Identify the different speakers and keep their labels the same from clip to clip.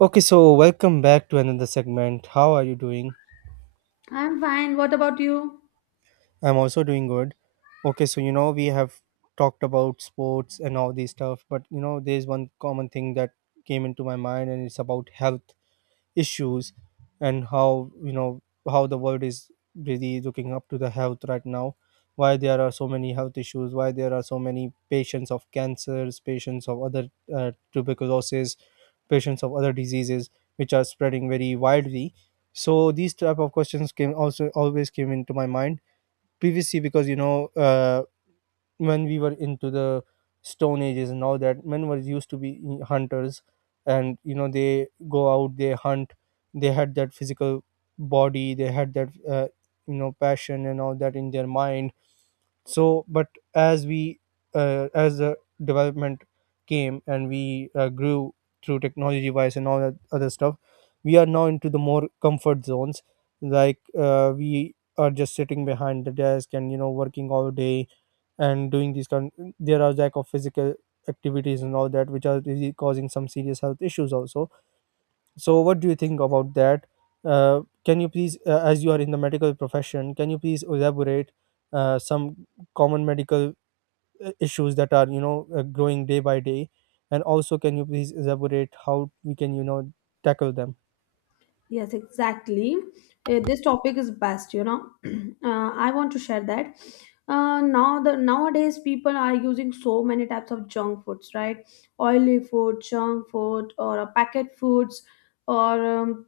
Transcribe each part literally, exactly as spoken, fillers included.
Speaker 1: Okay, so welcome back to another segment. How are you doing?
Speaker 2: I'm fine. What about you?
Speaker 1: I'm also doing good. Okay, so you know we have talked about sports and all these stuff, but you know there's one common thing that came into my mind and it's about health. issues and how you know how the world is really looking up to the health right now. Why there are so many health issues? Why there are so many patients of cancers, patients of other uh, tuberculosis, patients of other diseases which are spreading very widely. So these type of questions came, also always came into my mind previously because you know uh, when we were into the stone ages and all that, men were used to be hunters. And you know, they go out, they hunt, they had that physical body, they had that uh, you know passion and all that in their mind. So but as we uh, as the development came and we uh, grew through technology wise and all that other stuff, we are now into the more comfort zones, like uh, we are just sitting behind the desk and you know working all day and doing these kind. There are lack of physical activities and all that, which are really causing some serious health issues also. So what do you think about that? Uh, can you please, uh, as you are in the medical profession, can you please elaborate uh, some common medical uh, issues that are you know uh, growing day by day, and also can you please elaborate how we can you know tackle them?
Speaker 2: Yes, exactly. Uh, this topic is best, you know. uh, I want to share that. Uh, now the nowadays people are using so many types of junk foods, right? Oily food, junk food, or uh, packet foods, or um,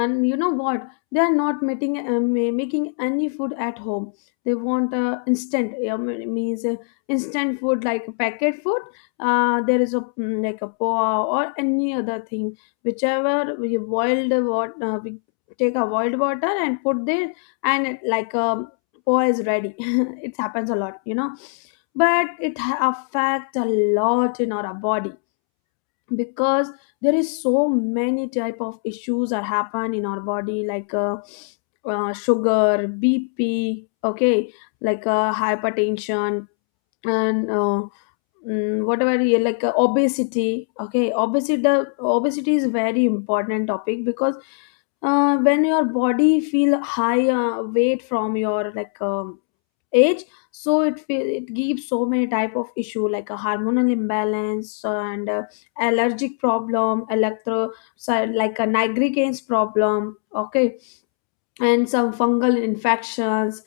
Speaker 2: and you know what, they are not making uh, ma- making any food at home. They want uh, instant uh, m- means uh, instant food like packet food. Uh, there is a mm, like a poa or any other thing. Whichever we boiled water, uh, we take a boiled water and put there, and it- like a poa is ready. It happens a lot, you know, but it ha- affects a lot in our body. Because there is so many type of issues that happen in our body, like uh, uh, sugar, bp, okay, like uh, hypertension, and uh, mm, whatever. Yeah, like uh, obesity, okay, obesity. Obesity is very important topic, because uh, when your body feel high uh, weight from your, like um, age, so it feel, it gives so many type of issue, like a hormonal imbalance and uh, allergic problem, electro, so like a nigricans problem, okay, and some fungal infections,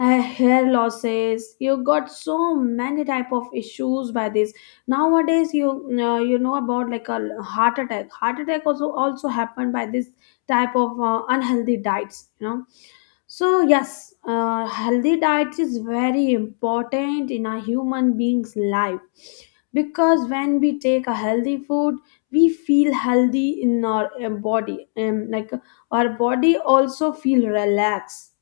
Speaker 2: uh, hair losses. You got so many type of issues by this. Nowadays you, uh, you know about, like a, heart attack. Heart attack also also happened by this type of uh, unhealthy diets, you know. So yes, uh, healthy diet is very important in a human being's life, because when we take a healthy food, we feel healthy in our uh, body, and like, our body also feel relaxed.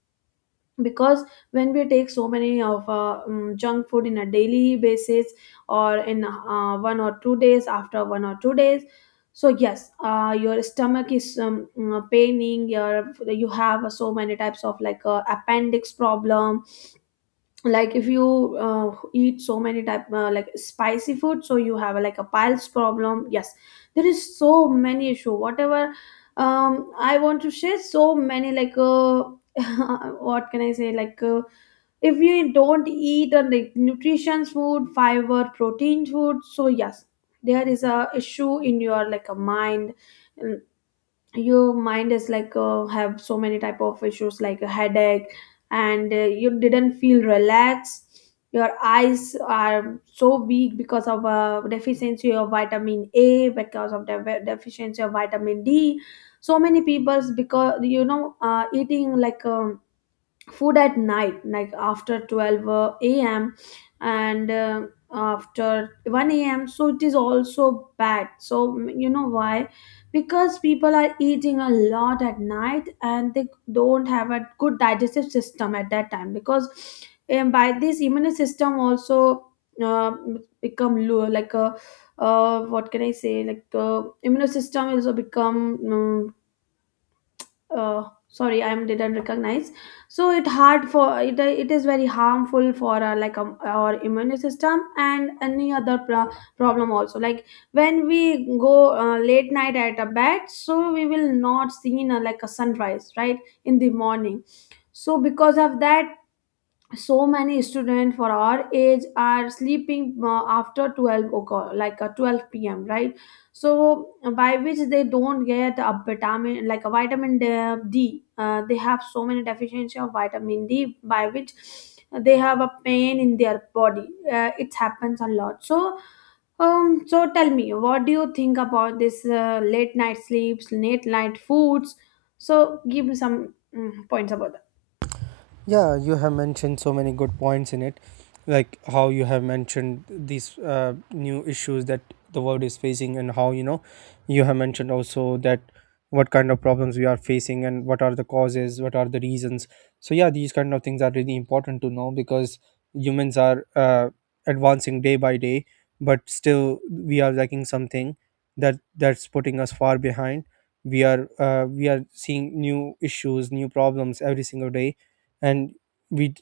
Speaker 2: Because when we take so many of uh, um, junk food in a daily basis, or in uh, one or two days, after one or two days, so yes, uh, your stomach is um, uh, paining. Your, you have uh, so many types of, like uh, appendix problem, like if you uh, eat so many type, uh, like spicy food, so you have like a piles problem. Yes, there is so many issue whatever. um I want to share so many, like uh, what can I say, like uh, if you don't eat a, like, nutrition food, fiber, protein food, so yes, there is a issue in your, like a, mind. Your mind is like uh, have so many type of issues, like a headache, and uh, you didn't feel relaxed. Your eyes are so weak because of uh, deficiency of vitamin a, because of the deficiency of vitamin d. So many people's, because you know, uh, eating, like um, food at night, like after twelve uh, a.m and uh, after one a.m, so it is also bad. So mm, you know why? Because people are eating a lot at night, and they don't have a good digestive system at that time, because um, by this, immune system also uh, become low, like a, uh, what can I say, like the immune system also become um, uh, sorry, I didn't recognize. So it hard for it, it is very harmful for our, like um, our immune system, and any other pro- problem also. Like when we go uh, late night at a bed, so we will not see uh, like a sunrise, right, in the morning. So because of that, so many students for our age are sleeping uh, after twelve o'clock, like uh, twelve p.m, right? So uh, by which they don't get a vitamin, like a vitamin d. D. Uh, they have so many deficiency of vitamin d, by which they have a pain in their body. Uh, it happens a lot. So um so tell me, what do you think about this, uh, late night sleeps, late night foods? So give me some mm, points about that.
Speaker 1: Yeah, you have mentioned so many good points in it, like how you have mentioned these uh, new issues that the world is facing, and how you know you have mentioned also that what kind of problems we are facing and what are the causes, what are the reasons. So yeah, these kind of things are really important to know because humans are uh, advancing day by day, but still we are lacking something, that that's putting us far behind. We are uh, we are seeing new issues, new problems every single day, and we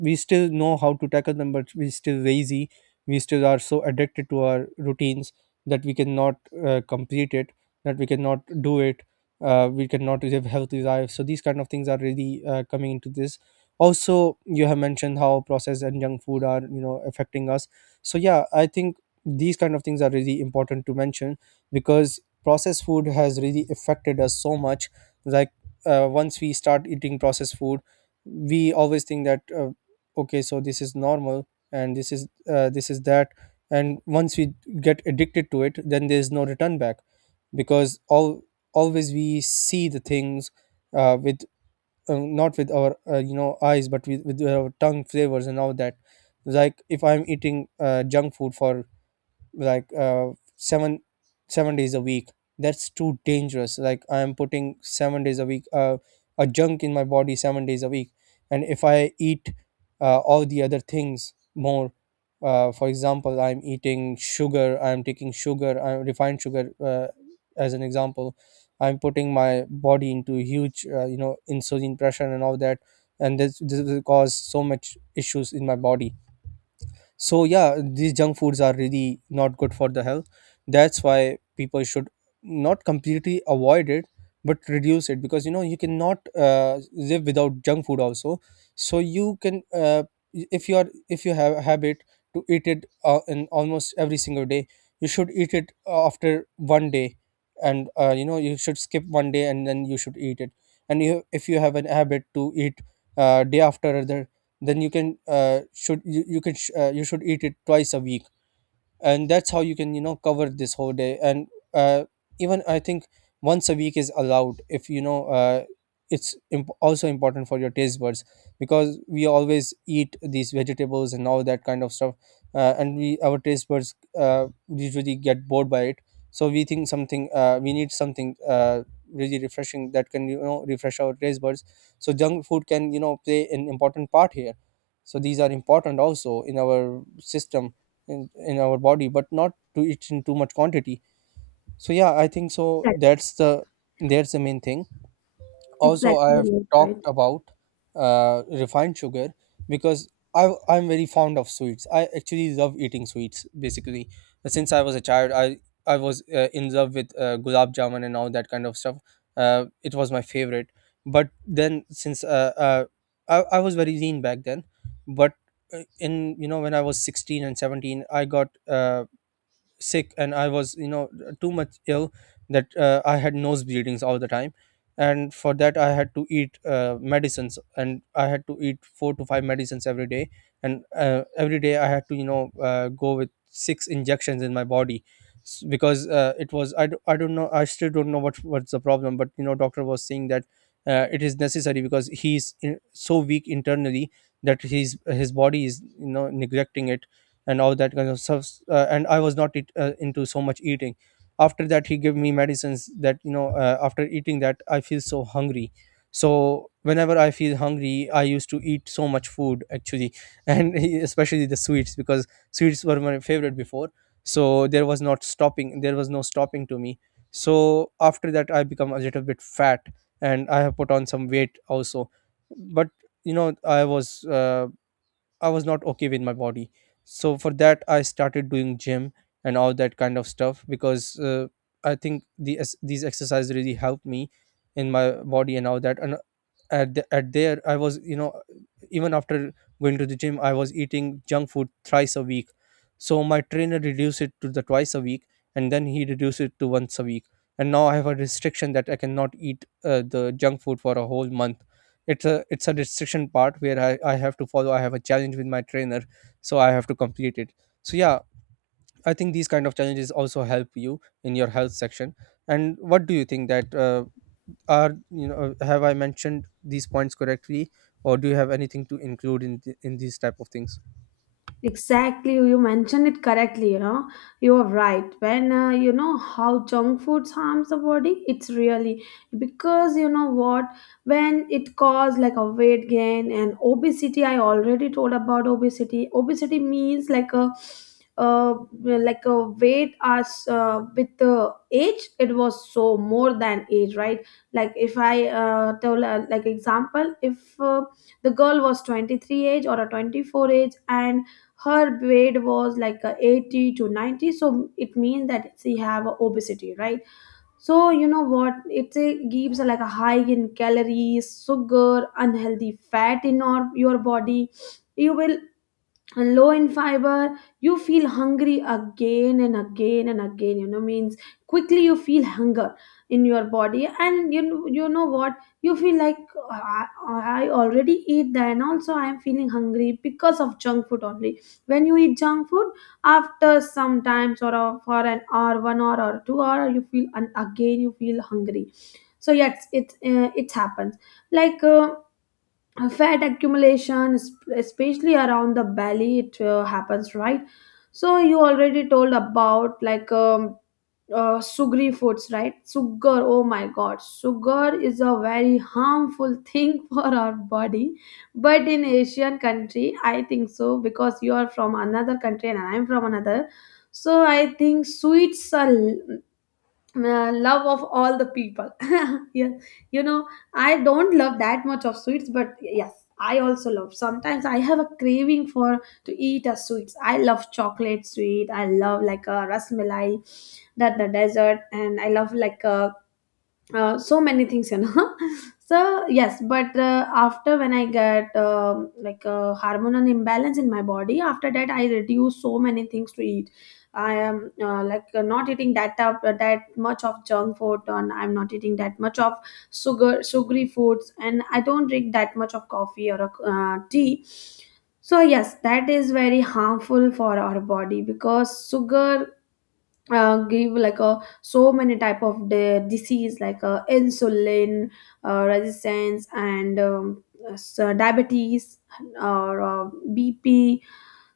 Speaker 1: we still know how to tackle them, but we still lazy, we still are so addicted to our routines that we cannot uh, complete it, that we cannot do it. Uh, we cannot live healthy lives, so these kind of things are really uh, coming into this. Also, you have mentioned how processed and junk food are you know affecting us. So yeah, I think these kind of things are really important to mention, because processed food has really affected us so much, like uh, once we start eating processed food, we always think that uh, okay, so this is normal, and this is uh, this is that. And once we get addicted to it, then there's no return back, because all always we see the things uh, with uh, not with our uh, you know eyes, but with, with our tongue flavors and all that. Like if I'm eating uh, junk food for like uh, seven seven days a week, that's too dangerous. Like I am putting seven days a week uh, a junk in my body seven days a week. And if I eat uh, all the other things more, uh, for example, i'm eating sugar i'm taking sugar I'm refined sugar, uh, as an example, I'm putting my body into huge uh, you know insulin pressure and all that. And this, this will cause so much issues in my body. So yeah, these junk foods are really not good for the health. That's why people should not completely avoid it, but reduce it, because you know you cannot uh, live without junk food also. So you can uh, if you are, if you have a habit to eat it uh, in almost every single day, you should eat it after one day, and uh, you know you should skip one day and then you should eat it. And you, if you have an habit to eat uh, day after another, then you can uh, should you, you can sh- uh, you should eat it twice a week, and that's how you can you know cover this whole day. And uh, even I think once a week is allowed, if you know uh, it's imp- also important for your taste buds, because we always eat these vegetables and all that kind of stuff. Uh, and we, our taste buds uh, usually get bored by it, so we think something, uh, we need something uh, really refreshing that can you know refresh our taste buds. So junk food can you know play an important part here. So these are important also in our system, in, in our body, but not to eat in too much quantity. So yeah, I think so that's the, that's the main thing. Also,
Speaker 2: Exactly,
Speaker 1: I have
Speaker 2: exactly, right.
Speaker 1: talked about uh, refined sugar, because I, I'm very fond of sweets, I actually love eating sweets. Basically, since I was a child, i i was uh, in love with uh, gulab jamun and all that kind of stuff. Uh, it was my favorite. But then, since uh, uh, I, I was very lean back then. But uh, in, you know, when I was sixteen and seventeen, I got uh, sick, and I was you know too much ill, that uh, I had nose bleedings all the time. And for that, I had to eat uh, medicines, and I had to eat four to five medicines every day. And uh, every day I had to you know uh, go with six injections in my body. S- because uh, it was, I, d- I don't know, I still don't know what, what's the problem, but you know doctor was saying that uh, it is necessary, because he's, in so weak internally that his his body is you know neglecting it and all that kind of stuff. Uh, and I was not eat, uh, into so much eating. After that, he gave me medicines that you know uh, after eating that, I feel so hungry. So whenever I feel hungry, I used to eat so much food actually and he- especially the sweets, because sweets were my favorite before. So there was not stopping, there was no stopping to me. So after that, I become a little bit fat, and I have put on some weight also. But you know, I was uh, I was not okay with my body. So for that, I started doing gym and all that kind of stuff, because uh, I think the ex- these exercises really helped me in my body and all that. And at the, at there, I was you know even after going to the gym, I was eating junk food thrice a week. So my trainer reduced it to the twice a week, and then he reduced it to once a week. And now I have a restriction that I cannot eat uh, the junk food for a whole month. It's a, it's a restriction part where I, I have to follow. I have a challenge with my trainer, so I have to complete it. So yeah, I think these kind of challenges also help you in your health section. And what do you think that uh, are you know, have I mentioned these points correctly, or do you have anything to include in th- in these type of things?
Speaker 2: Exactly, you mentioned it correctly. You know, you are right. When, uh, you know, how junk foods harms the body, it's really, because you know what, when it cause like a weight gain and obesity. I already told about obesity. Obesity means like a, uh, like a weight as, uh, with the age, it was so more than age, right? Like if I uh, tell, uh, like example, if uh, the girl was twenty-three age or a twenty-four age, and her weight was like uh, eighty to ninety, so it means that she have obesity, right? So you know what, it uh, gives like a high in calories, sugar, unhealthy fat in your, your body. You will, and low in fiber, you feel hungry again and again and again, you know, means quickly you feel hunger in your body. And you know, you know what, you feel like, I, I already eat that, and also I am feeling hungry, because of junk food only. When you eat junk food, after sometimes, or a- for an hour, one hour or two hour, you feel and again you feel hungry. So yes, it, uh, it happens, like uh, uh, fat accumulation, es- especially around the belly, it uh, happens, right? So you already told about, like um, uh, sugary foods, right? Sugar, oh my god, sugar is a very harmful thing for our body. But in asian country, I think so, because you are from another country and I'm from another. So I think sweets are uh, love of all the people. Yeah, you know, I don't love that much of sweets, but yes, I also love sometimes, I have a craving for to eat a sweets. I love chocolate sweet, I love like a rasmalai, that the dessert, and I love like a uh, so many things, you know. So yes, but uh, after when I get um, like a hormonal imbalance in my body, after that I reduce so many things to eat. I am, uh, like uh, not eating that up that much of junk food, and I'm not eating that much of sugar, sugary foods, and I don't drink that much of coffee, or uh, tea. So yes, that is very harmful for our body, because sugar uh, give like a so many type of the disease, like uh, insulin uh, resistance, and um, s- uh, diabetes, uh, or uh, bp.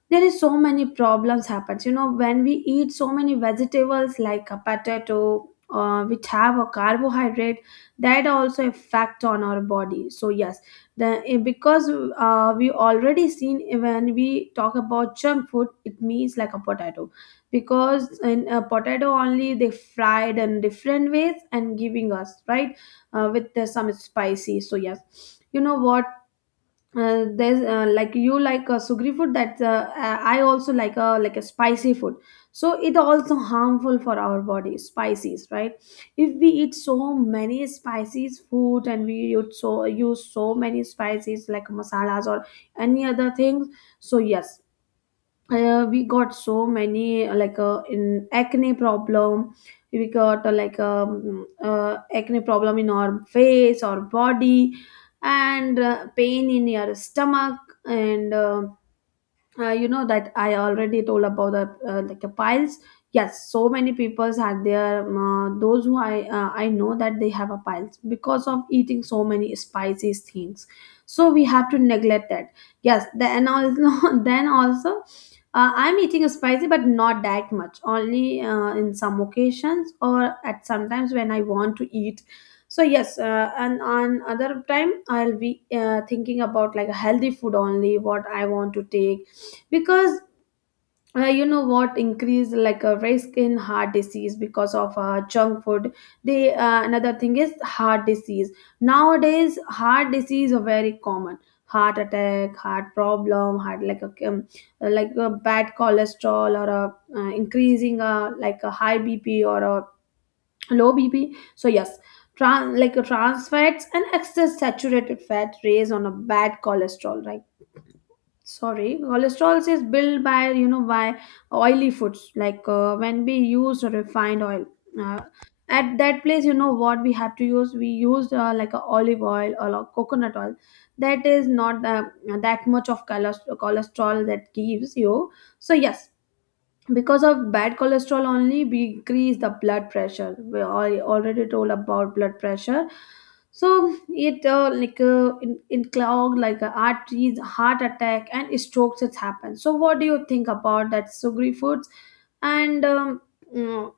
Speaker 2: There is so many problems happens, you know, when we eat so many vegetables like a potato, uh, which have a carbohydrate, that also affect on our body. So yes, the eh, because uh, we already seen, eh, when we talk about junk food, it means like a potato, because in a potato only, they fried in different ways and giving us, right, uh, with the, some spicy. So yes, you know what, uh, there's uh, like you like a sugary food, that uh, uh, I also like a like a spicy food. So it also harmful for our body, spices, right? If we eat so many spices food, and we use so use so many spices like masalas or any other things. So yes, uh, we got so many uh, like uh, in acne problem, we got uh, like um, uh, acne problem in our face or body, and uh, pain in your stomach, and uh, uh, you know that I already told about the uh, like a piles. Yes, so many peoples had their um, uh, those who I, uh, I know that they have a piles because of eating so many spicy things. So we have to neglect that. Yes, then also, then also uh, I'm eating a spicy, but not that much, only uh, in some occasions, or at sometimes when I want to eat. So yes, uh, and on other time, I'll be uh, thinking about like a healthy food only, what I want to take. Because uh, you know what, increase like a risk in heart disease because of uh, junk food. They, uh, another thing is heart disease. Nowadays heart disease are very common. Heart attack, heart problem, heart, like a um, like a bad cholesterol, or a uh, increasing, uh, like a high bp, or a low bp. So yes, trans, like a trans fats and excess saturated fat raise on a bad cholesterol, right? Sorry, cholesterol is built by, you know, by oily foods, like uh, when we use refined oil uh, at that place. You know what we have to use, we use uh, like a olive oil or a coconut oil. That is not uh, that much of choles- cholesterol that gives you. So yes, because of bad cholesterol only, we increase the blood pressure. We al- already told about blood pressure. So it uh, like uh, in, in clog like uh, arteries, heart attack and strokes it happens. So what do you think about that, sugary foods, and um, mm,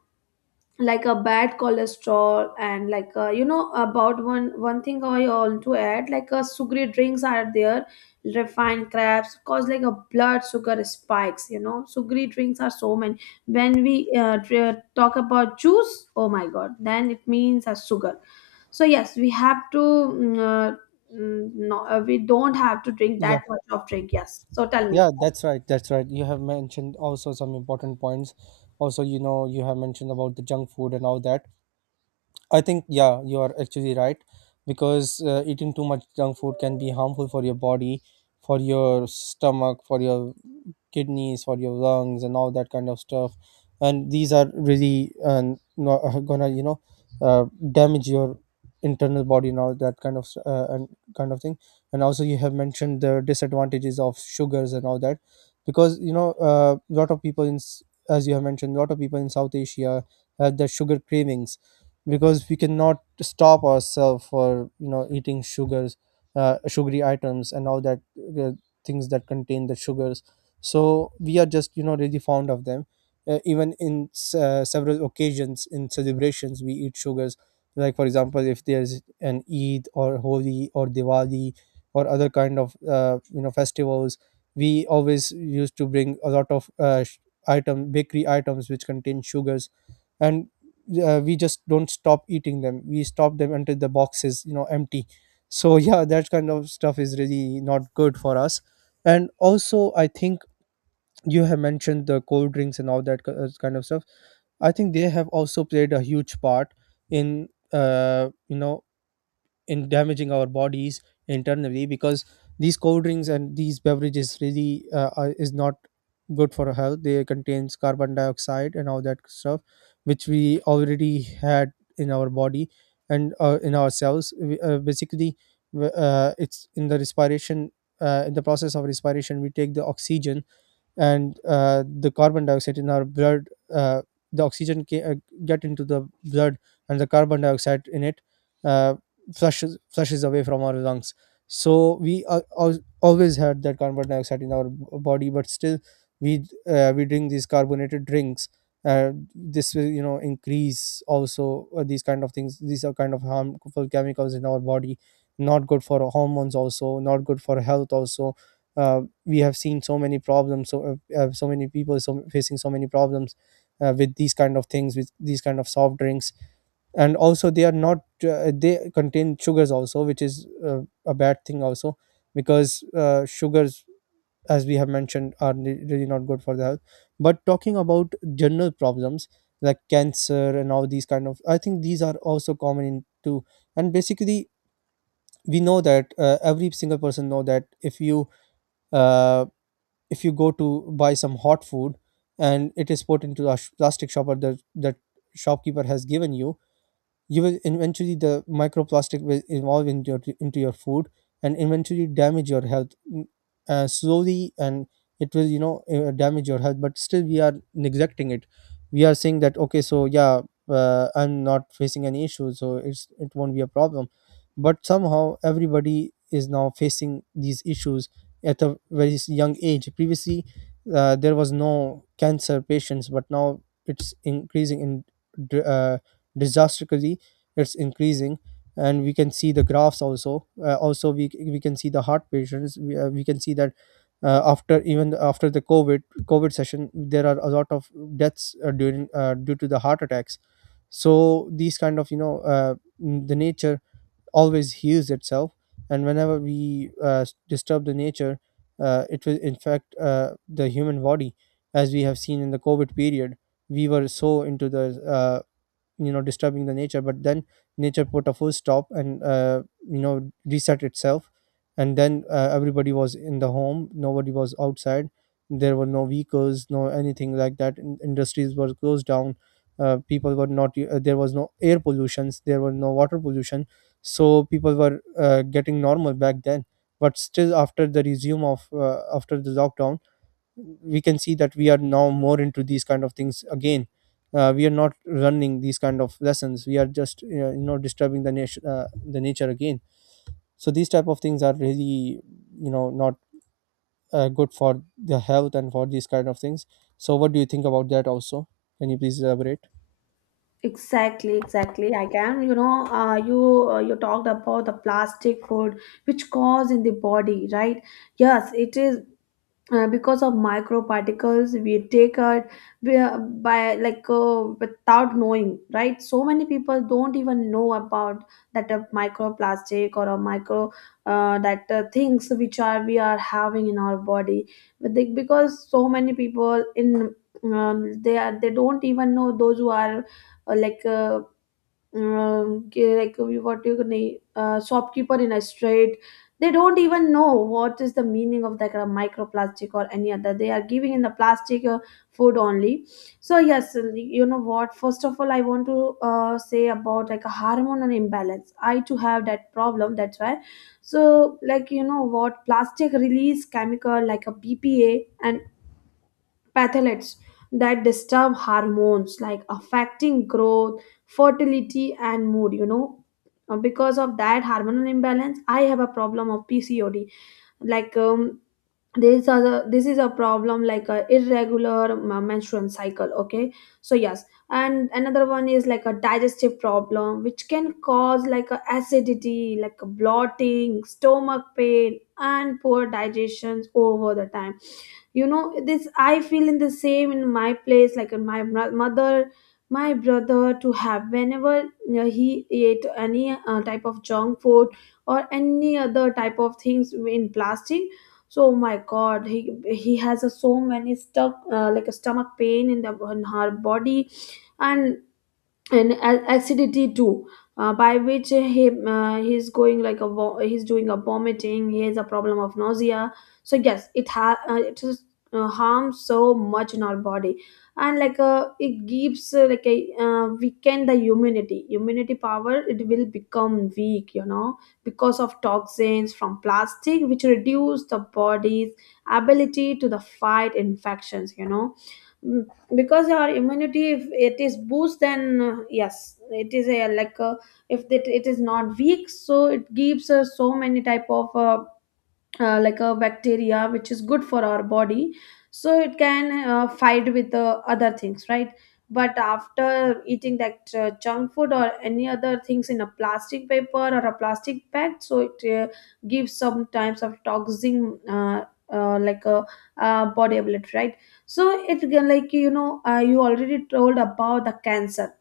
Speaker 2: like a bad cholesterol, and like uh, you know about one one thing I want to add, like uh, sugary drinks are there. Refined crabs cause like a blood sugar spikes, you know, sugary drinks Are so many. When we uh, dr- talk about juice, oh my god, then it means a sugar. So yes, we have to mm, uh, mm, no uh, we don't have to drink
Speaker 1: Yeah,
Speaker 2: that much of drink. Yes, so tell me.
Speaker 1: yeah, that's right. That's right. You have mentioned also some important points. Also, you know, you have mentioned about the junk food and all that. I think yeah, you are actually right, because uh, eating too much junk food can be harmful for your body, for your stomach, for your kidneys, for your lungs, and all that kind of stuff. And these are really um, not uh, no, gonna you know uh, damage your internal body and all that kind of s- uh, and kind of thing. And also you have mentioned the disadvantages of sugars and all that because you know a lot of people in s- as you have mentioned, a lot of people in South Asia have the sugar cravings because we cannot stop ourselves for you know eating sugars, uh, sugary items and all that, uh, things that contain the sugars. So we are just you know really fond of them. Uh, even in s- uh, several occasions in celebrations we eat sugars, like for example if there's an Eid or Holi or Diwali or other kind of uh, you know festivals, we always used to bring a lot of uh, sh- item, bakery items which contain sugars. And uh, we just don't stop eating them, we stop them until the box is you know empty. So yeah, that kind of stuff is really not good for us. And also I think you have mentioned the cold drinks and all that ki- uh, kind of stuff. I think they have also played a huge part in uh, you know in damaging our bodies internally, because these cold drinks and these beverages really uh, are, is not good for our health. They contains carbon dioxide and all that stuff, which we already had in our body. And uh, in ourselves, We- uh, basically, w- uh, it's in the respiration. Uh, in the process of respiration we take the oxygen and uh, the carbon dioxide in our blood. uh, the oxygen ca- uh, get into the blood and the carbon dioxide in it, uh, flushes flushes away from our lungs. So we are al- always had that carbon dioxide in our b- body, but still we uh, we drink these carbonated drinks. Uh, this will you know increase also uh, these kind of things, these are kind of harmful chemicals in our body, not good for hormones, also not good for health also. Uh, we have seen so many problems. So uh, uh, so many people so facing so many problems uh, with these kind of things, with these kind of soft drinks. And also they are not uh, they contain sugars also, which is uh, a bad thing also, because uh, sugars, as we have mentioned, are re- really not good for the health. But talking about general problems like cancer and all these kind of, I think these are also common in too. And basically we know that uh, every single person know that if you uh, if you go to buy some hot food and it is put into a sh- plastic shopper that that shopkeeper has given you, you will eventually, the microplastic will evolve into your, into your food and eventually damage your health. Mm, uh, slowly, and it will you know uh, damage your health, but still we are neglecting it. We are saying that okay, so yeah, uh, I'm not facing any issues, so it's it won't be a problem. But somehow everybody is now facing these issues at a very s- young age. Previously uh, there was no cancer patients, but now it's increasing in, dr- uh, disastrously it's increasing. And we can see the graphs also, uh, also we, we can see the heart patients, we, uh, we can see that uh, after, even after the covid covid session, there are a lot of deaths uh, during uh, due to the heart attacks. So these kind of you know uh, the nature always heals itself. And whenever we uh, disturb the nature, uh, it will infect uh, the human body. As we have seen in the covid period, we were so into the uh, you know disturbing the nature, but then nature put a full stop and uh, you know reset itself. And then uh, everybody was in the home, nobody was outside. There were no vehicles, no anything like that. In- industries were closed down. Uh, people were not u- uh, there was no air pollutions, there were no water pollution. So people were uh, getting normal back then. But still, after the resume of uh, after the lockdown, we can see that we are now more into these kind of things again. Uh, we are not running these kind of lessons, we are just you know, you know disturbing the nation uh, the nature again. So these type of things are really you know not uh, good for the health and for these kind of things. So what do you think about that also? Can you please elaborate?
Speaker 2: Exactly, exactly. I can, you know, uh, you uh, you talked about the plastic food which cause in the body, right? Yes, it is uh, because of microparticles we take it by, by like uh, without knowing, right? So many people don't even know about that a microplastic or a micro, uh, that uh, things which are we are having in our body. But they, because so many people in, um, they are, they don't even know. Those who are uh, like uh, um, ge- like uh, what you can, uh, shopkeeper in a street, they don't even know what is the meaning of that kind of microplastic or any other they are giving in the plastic uh, food only. So yes, you know what, first of all I want to uh, say about like a hormonal imbalance. I too have that problem, that's why. So like, you know what, plastic release chemical like a BPA and pathogens that disturb hormones, like affecting growth, fertility and mood, you know. Uh, because of that hormonal imbalance I have a problem of PCOD, like, um, this is a this is a problem like a irregular m- menstrual cycle, okay. So yes, and another one is like a digestive problem which can cause like a acidity, like a bloating, stomach pain and poor digestions over the time, you know. This I feel in the same in my place, like in my bro- mother, my brother to have, whenever you know, he ate any uh, type of junk food or any other type of things in plastic. So my god, he he has a so many stuck uh, like a stomach pain in the in her body, and and a- acidity too, uh, by which he, uh, he's going like a vo- he's doing a vomiting, he has a problem of nausea. So yes it ha- uh, it is uh, harms so much in our body. And like uh, it gives uh, like a uh, weaken the immunity, immunity power, it will become weak, you know, because of toxins from plastic which reduce the body's ability to the fight infections, you know. Mm, because our immunity, if it is boost, then uh, yes it is a like uh, if it, it is not weak, so it gives us so many type of uh, uh, like a bacteria which is good for our body, so it can uh, fight with the other things, right? But after eating that uh, junk food or any other things in a plastic paper or a plastic bag, so it uh, gives some types of toxic uh, uh, like a uh, body ability, right? So it can, like you know, uh, you already told about the cancer.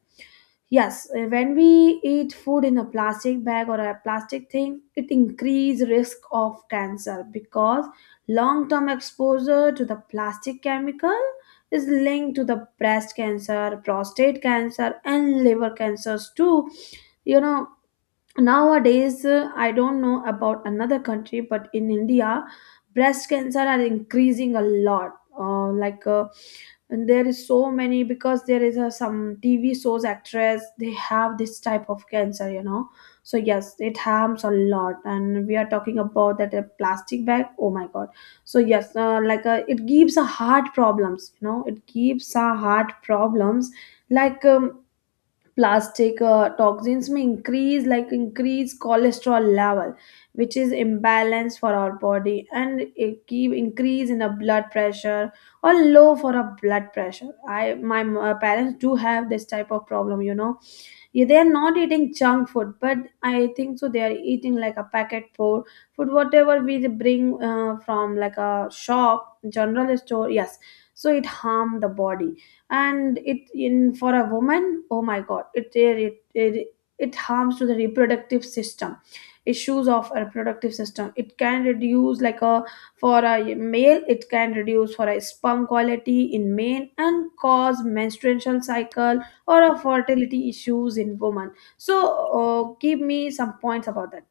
Speaker 2: Yes, uh, when we eat food in a plastic bag or a plastic thing, it increase risk of cancer, because long-term exposure to the plastic chemical is linked to the breast cancer, prostate cancer, and liver cancers too. You know, nowadays uh, I don't know about another country, but in India, breast cancer are increasing a lot. Uh, like uh, and there is so many, because there is a, some TV shows actress, they have this type of cancer, you know. So yes, it harms a lot, and we are talking about that a plastic bag, oh my god. So yes, uh, like uh, it gives a heart problems, you know, it gives a heart problems, like, um, plastic uh, toxins may increase, like, increase cholesterol level which is imbalance for our body, and it keep increase in the blood pressure or low for a blood pressure. I, my uh, parents do have this type of problem, you know. Yeah, they are not eating junk food, but I think so. They are eating like a packet food, food whatever we bring uh, from like a shop, general store. Yes, so it harm the body, and it in for a woman. Oh my God, it really, it it, it harms to the reproductive system, issues of a reproductive system. It can reduce like a, for a male it can reduce for a sperm quality in men, and cause menstrual cycle or of fertility issues in women. So uh, give me some points about that.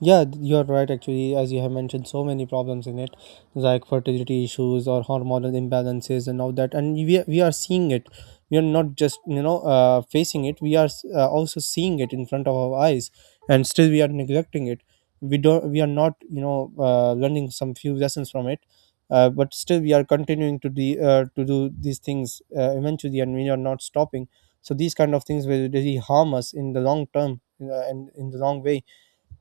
Speaker 1: Yeah, th- you're right. Actually, as you have mentioned, so many problems in it, like fertility issues or hormonal imbalances and all that. And we we are seeing it. We are not just you know uh, facing it. We are s- uh, also seeing it in front of our eyes, and still we are neglecting it. We don't. We are not you know uh, learning some few lessons from it. Uh, but still, we are continuing to the uh, to do these things uh, eventually, and we are not stopping. So these kind of things will really harm us in the long term uh, and in the long way,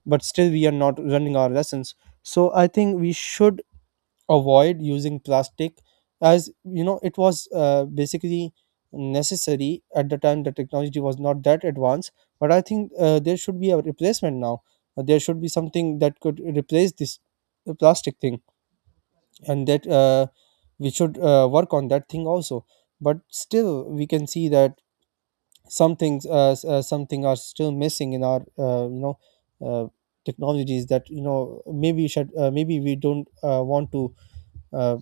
Speaker 1: but still we are not running our lessons. So I think we should avoid using plastic, as you know it was uh, basically necessary at the time, the technology was not that advanced. But I think uh, there should be a replacement now. Uh, there should be something that could replace this uh, plastic thing, and that uh, we should uh, work on that thing also. But still we can see that some things uh, s- uh, something are still missing in our uh, you know uh, technologies, that you know maybe we should uh, maybe we don't uh, want to uh,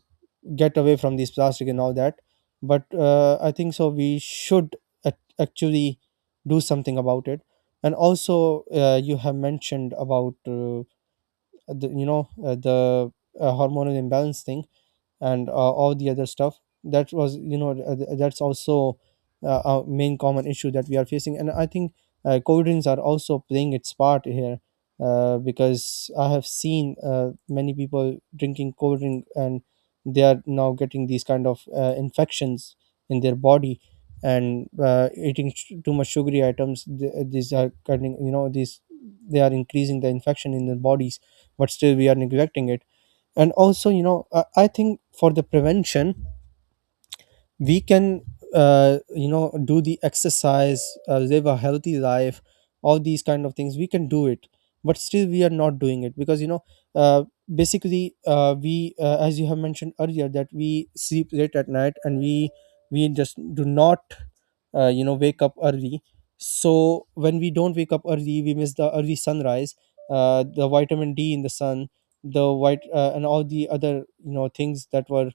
Speaker 1: get away from these plastic and all that. But uh, I think so we should ac- actually do something about it. And also uh, you have mentioned about uh, the, you know uh, the uh, hormonal imbalance thing and uh, all the other stuff. That was you know uh, th- that's also uh, a main common issue that we are facing. And I think uh, cold are also playing its part here, uh, because I have seen uh, many people drinking cold drink and they are now getting these kind of uh, infections in their body. And uh, eating sh- too much sugary items, th- these are cutting you know these, they are increasing the infection in their bodies, but still we are neglecting it. And also you know uh, I think for the prevention, we can uh, you know do the exercise, uh, live a healthy life, all these kind of things we can do it. But still we are not doing it because you know uh, basically uh, we uh, as you have mentioned earlier, that we sleep late at night, and we we just do not uh, you know wake up early. So when we don't wake up early, we miss the early sunrise, uh, the vitamin d in the sun, the white uh, and all the other you know things that were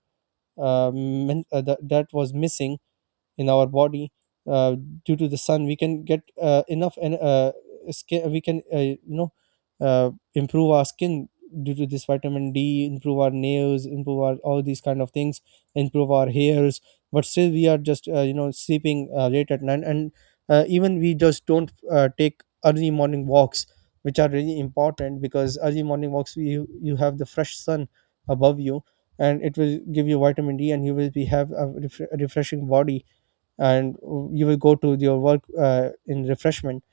Speaker 1: uh, men- uh, that that was missing in our body. uh, Due to the sun, we can get uh, enough, and uh, skin, we can uh, you know uh, improve our skin due to this vitamin d, improve our nails, improve our all these kind of things, improve our hairs. But still we are just uh, you know sleeping uh, late at night, and uh, even we just don't uh, take early morning walks, which are really important because early morning walks, you you have the fresh sun above you, and it will give you vitamin d, and you will be have a, refre- a refreshing body, and you will go to your work uh, in refreshment.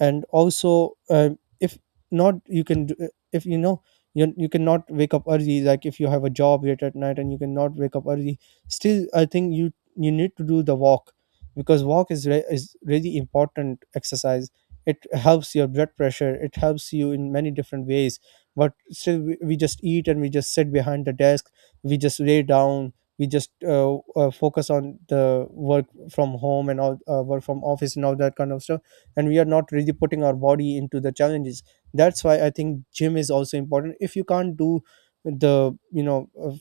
Speaker 1: And also uh, if not, you can do, if you know you, you cannot wake up early, like if you have a job late at night and you cannot wake up early, still I think you you need to do the walk, because walk is re- is really important exercise. It helps your blood pressure, it helps you in many different ways. But still we, we just eat, and we just sit behind the desk, we just lay down, we just uh, uh, focus on the work from home, and all uh, work from office and all that kind of stuff. And we are not really putting our body into the challenges. That's why I think gym is also important. If you can't do the you know of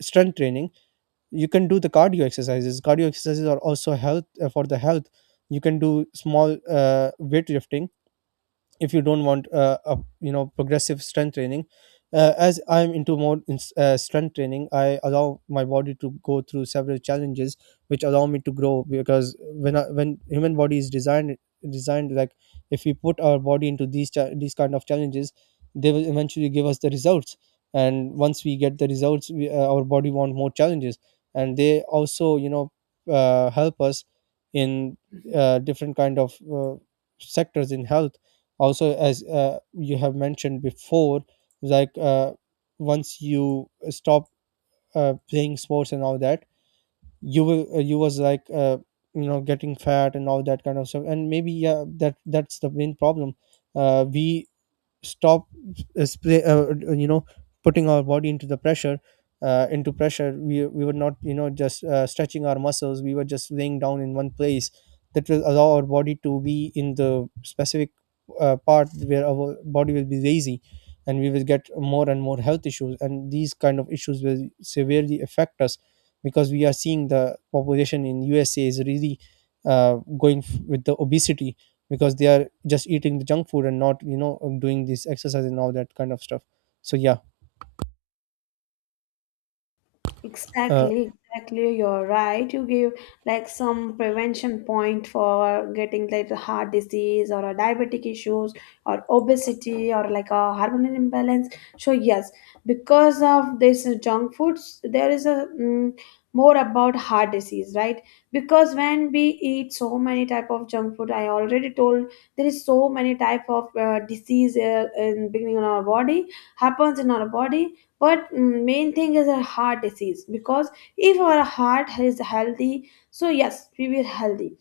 Speaker 1: strength training, you can do the cardio exercises. Cardio exercises are also health uh, for the health. You can do small uh, weightlifting, if you don't want uh, a you know progressive strength training. Uh, as I'm into more in, uh, strength training, I allow my body to go through several challenges, which allow me to grow. Because when I, when human body is designed, designed like, if we put our body into these cha- these kind of challenges, they will eventually give us the results. And once we get the results, we, uh, our body want more challenges. And they also you know uh, help us in uh, different kind of uh, sectors in health. Also, as uh, you have mentioned before, like uh, once you stop uh, playing sports and all that, you will uh, you was like uh, you know getting fat and all that kind of stuff. And maybe yeah, that that's the main problem. Uh, we stop uh, spray, uh, uh, you know putting our body into the pressure. Uh, into pressure, we, we were not you know just uh, stretching our muscles, we were just laying down in one place. That will allow our body to be in the specific uh, part where our body will be lazy, and we will get more and more health issues, and these kind of issues will severely affect us. Because we are seeing the population in USA is really uh, going f- with the obesity, because they are just eating the junk food and not you know doing this exercise and all that kind of stuff. So yeah, uh,
Speaker 2: Exactly, exactly. You're right. You give like some prevention point for getting like a heart disease or a diabetic issues or obesity or like a hormonal imbalance. So yes, because of this junk foods, there is a, mm, more about heart disease, right? Because when we eat so many type of junk food, I already told there is so many type of uh, disease uh, in beginning in our body, happens in our body, but mm, main thing is a heart disease, because if our heart is healthy, so yes we will healthy.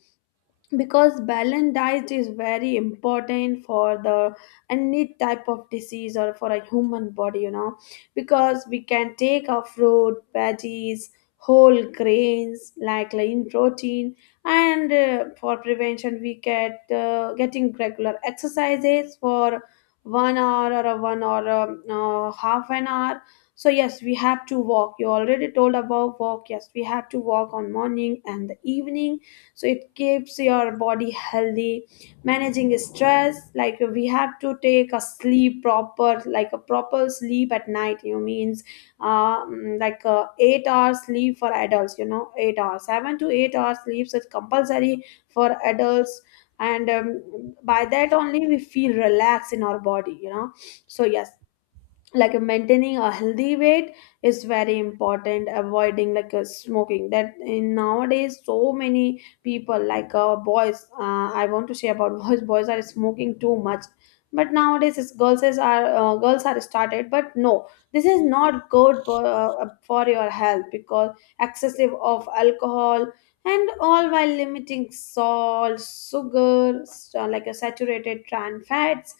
Speaker 2: Because balanced diet is very important for the any type of disease or for a human body, you know, because we can take our fruit veggies, whole grains, like lean protein. And uh, for prevention we get uh, getting regular exercises for one hour or a one or um, uh, half an hour. So yes, we have to walk, you already told about walk. Yes, we have to walk on morning and the evening, so it keeps your body healthy. Managing stress, like we have to take a sleep proper, like a proper sleep at night, you means, uh, mm, like uh, eight hours sleep for adults, you know, eight hours, seven to eight hours sleeps is compulsory for adults. And um, by that only we feel relaxed in our body, you know. So yes, like uh, maintaining a healthy weight is very important. Avoiding like uh, smoking, that in nowadays so many people, like, uh, boys, uh, I want to say about boys boys are smoking too much. But nowadays it's girls is are, uh, girls are started, but no, this is not good for, uh, for your health, because excessive of alcohol and all, while limiting salt, sugar, s- uh, like a saturated trans fats.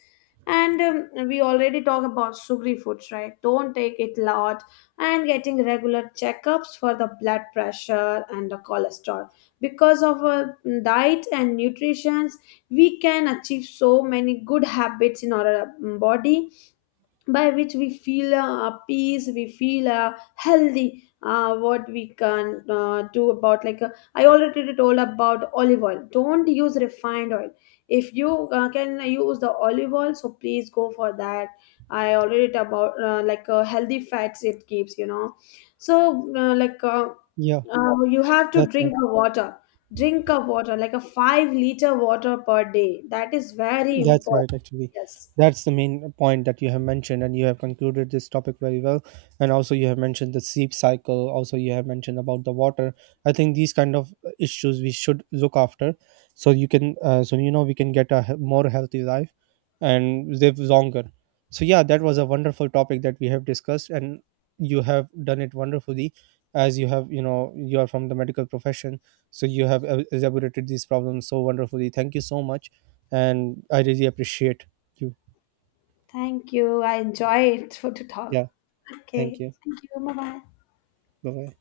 Speaker 2: And um, we already talk about sugary foods, right? Don't take it lot. And getting regular checkups for the blood pressure and the cholesterol. Because of our diet and nutrition, we can achieve so many good habits in our um, body, by which we feel uh, peace, we feel uh, healthy. Uh, what we can uh, do about, like uh, I already told about olive oil, don't use refined oil. If you uh, can use the olive oil, so please go for that. I already talked about uh, like uh, healthy fats, it keeps, you know. So uh, like uh,
Speaker 1: yeah,
Speaker 2: uh, you have to
Speaker 1: that's
Speaker 2: drink
Speaker 1: all.
Speaker 2: the water, drink of water like a five liter water per day, that is very
Speaker 1: That's
Speaker 2: important.
Speaker 1: right, actually.
Speaker 2: Yes.
Speaker 1: That's the main point that you have mentioned, and you have concluded this topic very well. And also, you have mentioned the sleep cycle. Also, you have mentioned about the water. I think these kind of issues we should look after, so you can, uh, so you know, we can get a he- more healthy life and live longer. So yeah, that was a wonderful topic that we have discussed, and you have done it wonderfully, as you have, you know, you are from the medical profession, so you have uh, elaborated these problems so wonderfully. Thank you so much, and I really appreciate you.
Speaker 2: Thank you. I enjoyed for to talk.
Speaker 1: Yeah, thank
Speaker 2: Okay.
Speaker 1: you,
Speaker 2: Thank you. Bye bye.
Speaker 1: bye bye.